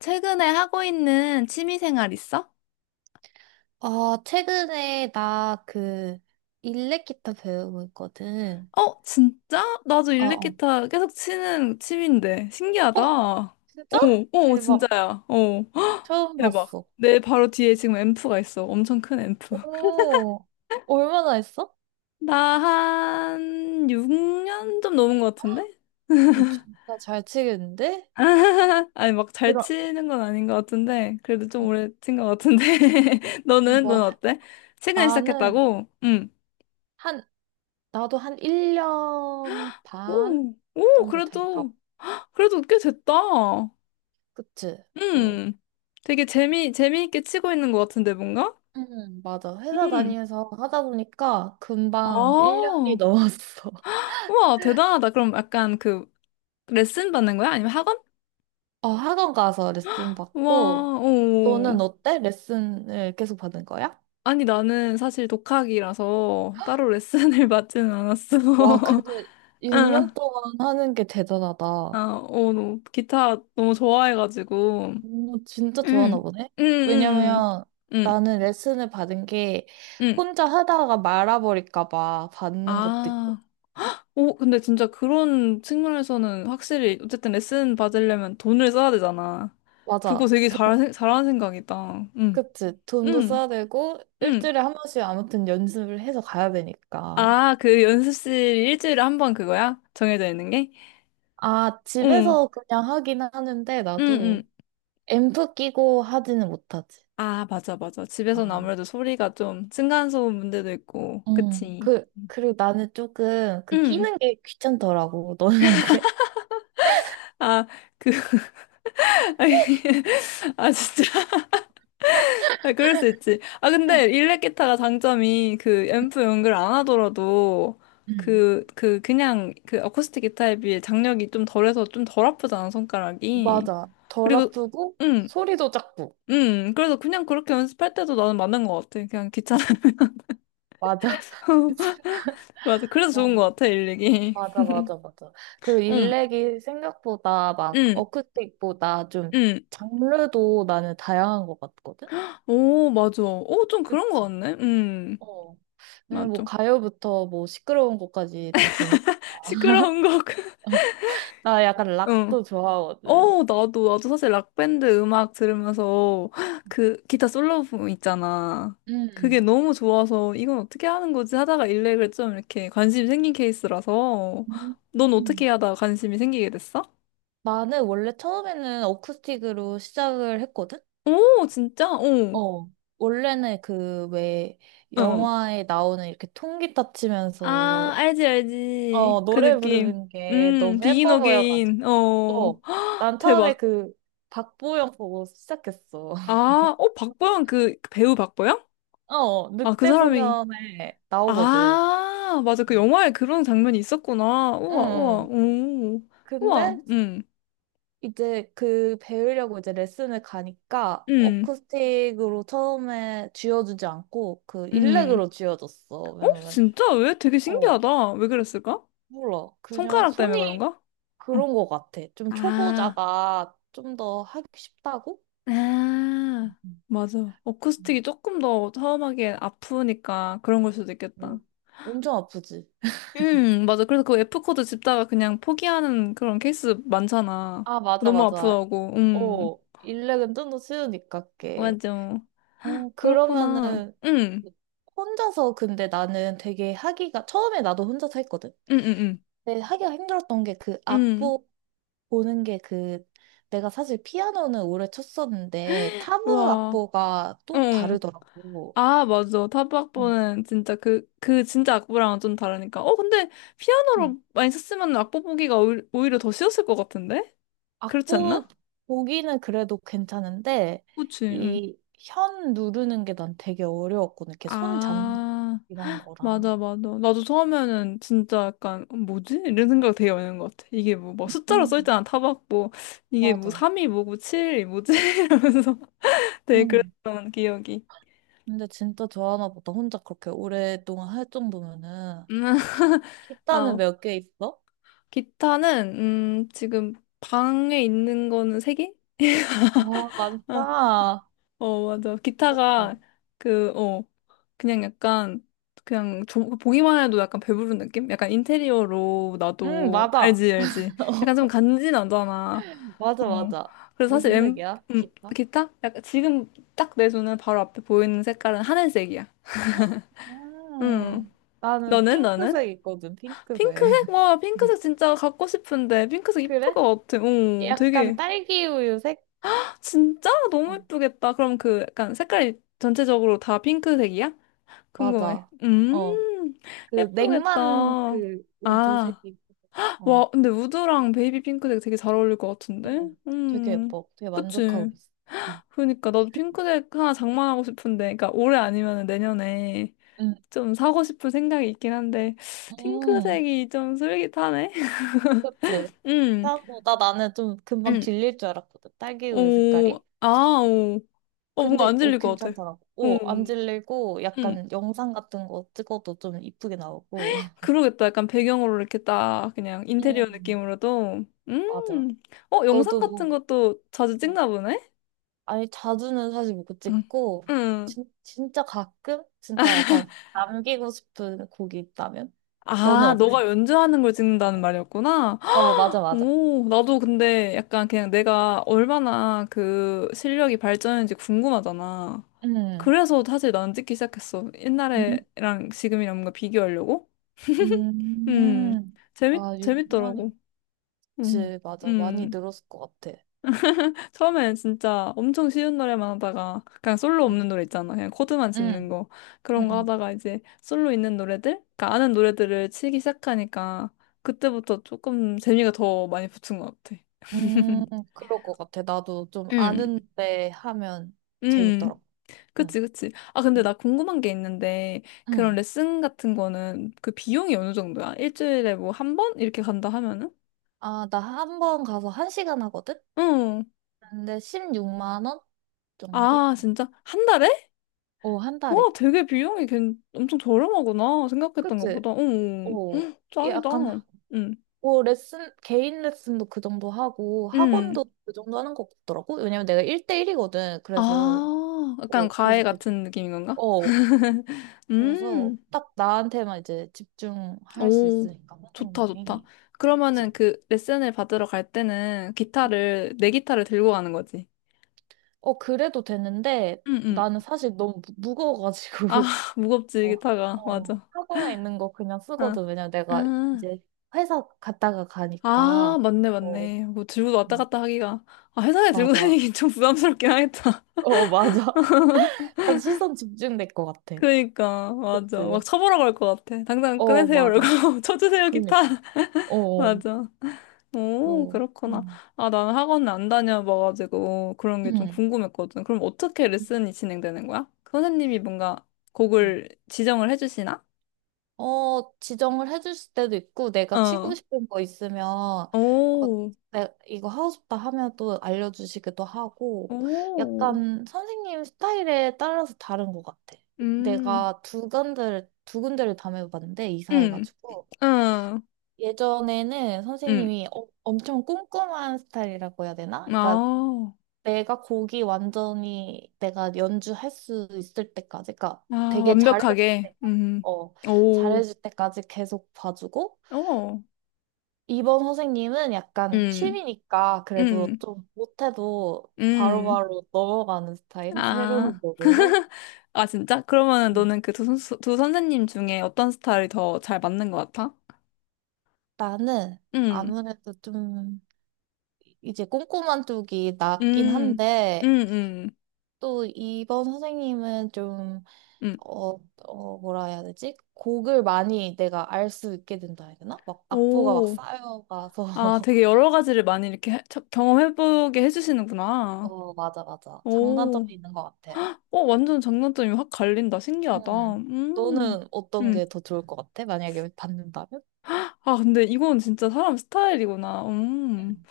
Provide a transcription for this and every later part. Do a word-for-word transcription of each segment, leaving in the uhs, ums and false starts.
최근에 하고 있는 취미생활 있어? 아, 최근에 나 그 일렉 기타 배우고 있거든. 어, 진짜? 나도 어, 어. 일렉기타 계속 치는 취미인데. 신기하다. 어, 진짜? 어, 어, 대박. 진짜야. 어, 헉, 처음 대박. 봤어. 내 바로 뒤에 지금 앰프가 있어. 엄청 큰 앰프. 오, 얼마나 했어? 나 한 육 년 좀 넘은 것 같은데? 어, 진짜 잘 치겠는데? 아니, 막 잘 그럼, 치는 건 아닌 것 같은데. 그래도 좀 오래 친 것 같은데. 너는? 너는 뭐, 어때? 최근에 나는 시작했다고? 응. 한, 나도 한 일 년 반 오, 오, 정도 될까? 그래도, 그래도 꽤 됐다. 그치? 뭐, 음, 되게 재미, 재미있게 치고 있는 것 같은데, 뭔가? 응 맞아. 회사 음, 다니면서 하다 보니까 금방 아, 일 년이 넘었어. 우와, 대단하다. 그럼 약간 그 레슨 받는 거야? 아니면 학원? 어, 학원 가서 레슨 받고, 우와, 오. 너는 어때? 레슨을 계속 받은 거야? 아니, 나는 사실 독학이라서 따로 레슨을 받지는 않았어. 와, 근데 응, 육 년 동안 하는 게 아, 대단하다. 어, 너 기타 너무 좋아해가지고. 음, 진짜 좋아하나 응, 보네? 응, 응, 왜냐면 응, 응. 나는 레슨을 받은 게 응. 혼자 하다가 말아버릴까 봐 받는 것도 있고. 아. 오, 근데 진짜 그런 측면에서는 확실히 어쨌든 레슨 받으려면 돈을 써야 되잖아. 그거 맞아. 되게 돈, 잘, 잘하는 생각이다. 응, 그치. 돈도 응, 써야 되고, 응. 일주일에 한 번씩 아무튼 연습을 해서 가야 되니까. 아, 그 연습실 일주일에 한 번 그거야? 정해져 있는 게? 아, 응, 집에서 그냥 하긴 하는데, 응, 응. 나도 앰프 끼고 하지는 못하지. 아, 맞아, 맞아. 집에서는 아, 아무래도 소리가 좀 층간소음 문제도 있고, 응. 그치? 그, 그리고 나는 조금 그 응. 끼는 게 귀찮더라고. 너는 안 그래? 아, 그, 아니, 아, 진짜. 아, 그럴 수 있지. 아, 근데 일렉 기타가 장점이 그 앰프 연결 안 하더라도 응. 그, 그, 그냥 그 어쿠스틱 기타에 비해 장력이 좀 덜해서 좀 덜 아프잖아, 손가락이. 맞아. 덜 그리고, 아프고 응, 소리도 작고. 응. 그래서 그냥 그렇게 연습할 때도 나는 맞는 것 같아. 그냥 귀찮아. 맞아. 맞아. 그래서 좋은 어. 것 같아, 일렉이. 맞아, 맞아, 맞아. 그리고 응, 일렉이 생각보다 막 응, 어쿠스틱보다 좀 응. 장르도 나는 다양한 것 같거든? 오, 맞아. 오, 좀 그런 것 그치. 같네. 응, 어. 왜냐면 뭐 맞아. 가요부터 뭐 시끄러운 것까지 다 되니까. 시끄러운 곡. 나 약간 응. 락도 좋아하거든. 어, 나도, 나도 사실 락밴드 음악 들으면서 그 기타 솔로 부분 있잖아. 그게 음. 너무 좋아서 이건 어떻게 하는 거지 하다가 일렉을 좀 이렇게 관심이 생긴 케이스라서 넌 어떻게 음. 하다가 관심이 생기게 됐어? 나는 원래 처음에는 어쿠스틱으로 시작을 했거든? 오, 진짜? 오, 어, 원래는 그 왜 어. 영화에 나오는 이렇게 통기타 치면서 아, 알지, 어 알지. 그 노래 느낌. 부르는 게 음, 너무 비긴 예뻐 보여가지고 어게인. 어, 어, 난 처음에 대박. 그 박보영 보고 시작했어. 아, 어, 박보영 그 배우 박보영? 어 아, 그 사람이. 늑대소년에 나오거든. 아, 맞아. 그 음. 영화에 그런 장면이 있었구나. 응. 우와, 우와, 응. 오. 우와, 근데 음, 이제 그 배우려고 이제 레슨을 가니까 음, 어쿠스틱으로 처음에 쥐어주지 않고 그 음. 일렉으로 쥐어줬어. 어? 왜냐면 진짜? 왜? 되게 어 신기하다. 왜 그랬을까? 몰라 그냥 손가락 때문에 손이 그런가? 응. 그런 것 같아. 좀 아, 초보자가 좀 더 하기 쉽다고? 음, 아, 맞아. 어쿠스틱이 음. 조금 더 처음하기엔 아프니까 그런 걸 수도 있겠다. 어, 엄청 아프지. 음, 맞아. 그래서 그 F코드 짚다가 그냥 포기하는 그런 케이스 많잖아. 아 맞아 너무 맞아. 아프다고. 음, 어 일렉은 좀 더 쉬우니까 게. 맞아. 어 그렇구나. 그러면은 음, 혼자서 근데 나는 되게 하기가 처음에 나도 혼자서 했거든. 음, 음, 음. 네, 하기가 힘들었던 게 그 응, 악보 보는 게 그 내가 사실 피아노는 오래 쳤었는데 타브 와, 악보가 또 응. 다르더라고. 아, 맞아. 응. 타박보는 진짜 그, 그 진짜 악보랑은 좀 다르니까. 어, 근데 응. 피아노로 많이 썼으면 악보 보기가 오히- 오히려 더 쉬웠을 것 같은데? 그렇지 악보 않나? 보기는 그래도 괜찮은데 그치, 응. 이 현 누르는 게 난 되게 어려웠거든. 이렇게 손 잡는 아, 이런 거랑. 맞아, 맞아. 나도 처음에는 진짜 약간, 어, 뭐지? 이런 생각 되게 많이 하는 것 같아. 이게 뭐, 막 숫자로 응 써있잖아, 타박보. 이게 뭐, 맞아. 삼이 뭐고, 칠이 뭐지? 이러면서 되게 응. 그랬던 기억이. 근데 진짜 좋아하나 보다. 혼자 그렇게 오랫동안 할 정도면은 음, 기, 기타는 아, 몇 개 있어? 기타는 음 지금 방에 있는 거는 세 개? 아, 아, 많다. 어 맞아. 좋겠다. 기타가 그 어 그냥 약간 그냥 저, 보기만 해도 약간 배부른 느낌? 약간 인테리어로 응, 나도 맞아. 알지 알지. 약간 좀 간지나잖아. 맞아, 어 맞아. 그래서 사실 무슨 엠 색이야? 음, 기타? 기타? 약간 지금 딱 내 손에 바로 앞에 보이는 색깔은 하늘색이야. 음 음, 나는 너는 너는? 핑크색이거든, 핑크색. 핑크색? 와 핑크색 진짜 갖고 싶은데 핑크색 이쁠 그래? 것 같아. 어 약간 되게. 딸기 우유 색? 진짜? 너무 어, 예쁘겠다. 그럼 그 약간 색깔이 전체적으로 다 핑크색이야? 궁금해. 맞아. 어, 음, 그 냉만 예쁘겠다. 그 아, 우드색이. 어, 와, 근데 우드랑 베이비 핑크색 되게 잘 어울릴 것 같은데? 응. 되게 음, 예뻐. 되게 만족하고 그치. 있어. 응, 그러니까 나도 핑크색 하나 장만하고 싶은데, 그러니까 올해 아니면 내년에 응, 좀 사고 싶은 생각이 있긴 한데, 응. 핑크색이 좀 슬깃하네? 그치? 음, 사고, 나 나는 좀 금방 음, 질릴 줄 알았거든, 딸기 우유 오, 색깔이. 아, 오. 어, 뭔가 근데 안 어, 질릴 것 같아. 괜찮더라고. 오 어, 안 질리고 음. 약간 영상 같은 거 찍어도 좀 이쁘게 나오고. 그러겠다. 약간 배경으로 이렇게 딱 그냥 인테리어 음, 느낌으로도. 맞아. 음. 어, 영상 너도 같은 뭐, 것도 자주 어, 찍나 보네? 아니, 자주는 사실 못 응. 찍고, 응. 진, 진짜 가끔? 진짜 약간 남기고 싶은 곡이 있다면? 너는 아, 어때? 너가 연주하는 걸 어, 찍는다는 말이었구나. 어, 맞아, 맞아. 오, 나도 근데 약간 그냥 내가 얼마나 그 실력이 발전했는지 궁금하잖아. 음, 그래서 사실 난 찍기 시작했어. 음, 옛날에랑 지금이랑 뭔가 비교하려고? 음, 음. 재밌, 아, 육 년이. 재밌더라고. 음, 그치, 맞아. 많이 음. 늘었을 것 같아. 처음엔 진짜 엄청 쉬운 노래만 하다가 그냥 솔로 없는 응, 노래 있잖아. 그냥 코드만 짚는 응, 거. 응. 그런 거 응. 하다가 이제 솔로 있는 노래들? 그러니까 아는 노래들을 치기 시작하니까 그때부터 조금 재미가 더 많이 붙은 것 같아. 음, 그럴 것 같아. 나도 좀 응, 아는데 하면 음, 재밌더라고. 응. 그치, 그치. 아, 근데 나 궁금한 게 있는데, 그런 응. 레슨 같은 거는 그 비용이 어느 정도야? 일주일에 뭐 한 번? 이렇게 간다 하면은? 아, 나 한 번 가서 한 시간 하거든? 응. 근데 십육만 원 정도? 아, 진짜? 한 달에? 오, 한 와, 달에. 되게 비용이 괜 엄청 저렴하구나. 생각했던 그치? 것보다. 어, 오, 헉, 짱이다. 약간, 응, 오, 레슨, 개인 레슨도 그 정도 하고, 응. 학원도 그 정도 하는 것 같더라고. 왜냐면 내가 일 대일이거든. 그래서, 아, 약간 오, 과외 그래서 대충. 같은 느낌인 건가? 어, 그래서 음, 딱 나한테만 이제 집중할 수 오, 있으니까, 좋다, 좋다. 선생님이. 그치? 그러면은 그 레슨을 받으러 갈 때는 기타를, 내 기타를 들고 가는 거지. 어, 그래도 되는데 응, 응. 나는 사실 너무 무- 아, 무거워가지고 무겁지, 어, 기타가. 어, 맞아. 학원에 있는 거 그냥 아, 쓰거든. 왜냐면 내가 아, 이제 회사 갔다가 아, 가니까. 맞네, 어. 맞네. 뭐 들고 왔다 음, 갔다 하기가. 아, 회사에 들고 맞아. 다니긴 좀 부담스럽긴 하겠다. 어, 맞아. 약간 시선 집중될 것 같아. 그니까, 맞아. 막 그치. 쳐보러고할 것 같아. 당장 어, 끊으세요. 이러고, 맞아. 쳐주세요, 기타. 그러니까. 어, 어. 맞아. 오, 어. 그렇구나. 음. 아, 나는 학원을 안 다녀봐가지고, 그런 게 좀 음. 궁금했거든. 그럼 어떻게 레슨이 진행되는 거야? 그 선생님이 뭔가 곡을 지정을 해주시나? 어, 지정을 해줄 때도 있고, 내가 치고 어. 싶은 거 있으면, 어, 오, 내, 이거 하고 싶다 하면 또 알려주시기도 하고, 오. 약간 선생님 스타일에 따라서 다른 것 같아. 음, 내가 두 군데를, 두 군데를 다녀봤는데, 음, 이사해가지고. 음, 예전에는 음. 선생님이 어- 엄청 꼼꼼한 스타일이라고 해야 되나? 그러니까 아, 내가 곡이 완전히 내가 연주할 수 있을 때까지, 그러니까 아, 되게 잘해줄 완벽하게. 때까지, 음, 어, 오, 잘해줄 때까지 계속 봐주고, 오, 이번 선생님은 약간 음, 취미니까 그래도 음, 좀 못해도 음. 바로바로 넘어가는 스타일? 새로운 아, 곡으로? 아, 진짜? 그러면은 음. 너는 그 두 선수, 두 선생님 중에 어떤 스타일이 더 잘 맞는 것 같아? 나는 응, 아무래도 좀 이제 꼼꼼한 쪽이 낫긴 음, 음, 한데, 음, 또 이번 선생님은 좀, 음. 어, 어, 뭐라 해야 되지? 곡을 많이 내가 알 수 있게 된다 해야 되나? 막 악보가 막 오, 쌓여가서. 아, 되게 여러 가지를 많이 이렇게 해- 쳐- 경험해보게 해주시는구나. 어, 맞아, 맞아. 오, 장단점이 있는 것 같아. 어, 완전 장단점이 확 갈린다. 신기하다. 응. 음, 너는 어떤 음. 게 더 좋을 것 같아? 만약에 받는다면? 아, 근데 이건 진짜 사람 스타일이구나. 음. 응,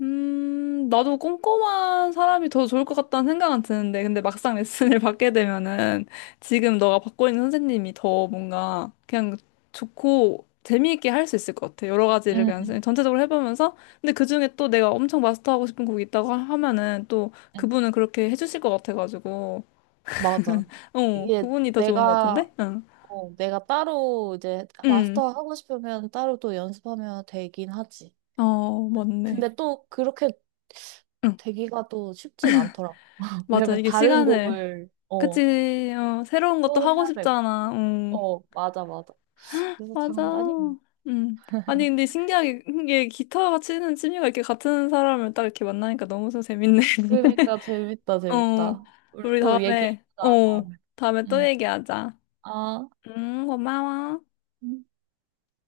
음, 나도 꼼꼼한 사람이 더 좋을 것 같다는 생각은 드는데, 근데 막상 레슨을 받게 되면은 지금 너가 받고 있는 선생님이 더 뭔가 그냥 좋고 재미있게 할 수 있을 것 같아. 여러 가지를 그냥 응, 선- 전체적으로 해보면서. 근데 그중에 또 내가 엄청 마스터하고 싶은 곡이 있다고 하- 하면은 또 응. 그분은 그렇게 해주실 것 같아가지고. 맞아. 어, 이게 그분이 더 좋은 것 같은데? 내가, 응. 어, 내가 따로 이제 음, 마스터 하고 싶으면 따로 또 연습하면 되긴 하지. 어, 응. 맞네. 근데 또 그렇게 응, 되기가 또 쉽진 않더라고. 맞아. 왜냐면 이게 다른 시간을. 곡을, 어, 그치, 어, 새로운 것도 또 하고 해야 되고. 싶잖아. 응. 어, 맞아, 맞아. 그래서 맞아. 장단이? 음. 아니, 근데 신기하게, 이게 기타 치는 취미가 이렇게 같은 사람을 딱 이렇게 만나니까 너무 서 재밌네. 그러니까 재밌다, 어, 재밌다. 우리 우리 또 다음에, 얘기해보자, 어, 다음에. 다음에 또 응. 얘기하자. 아. 음, 고마워. 음.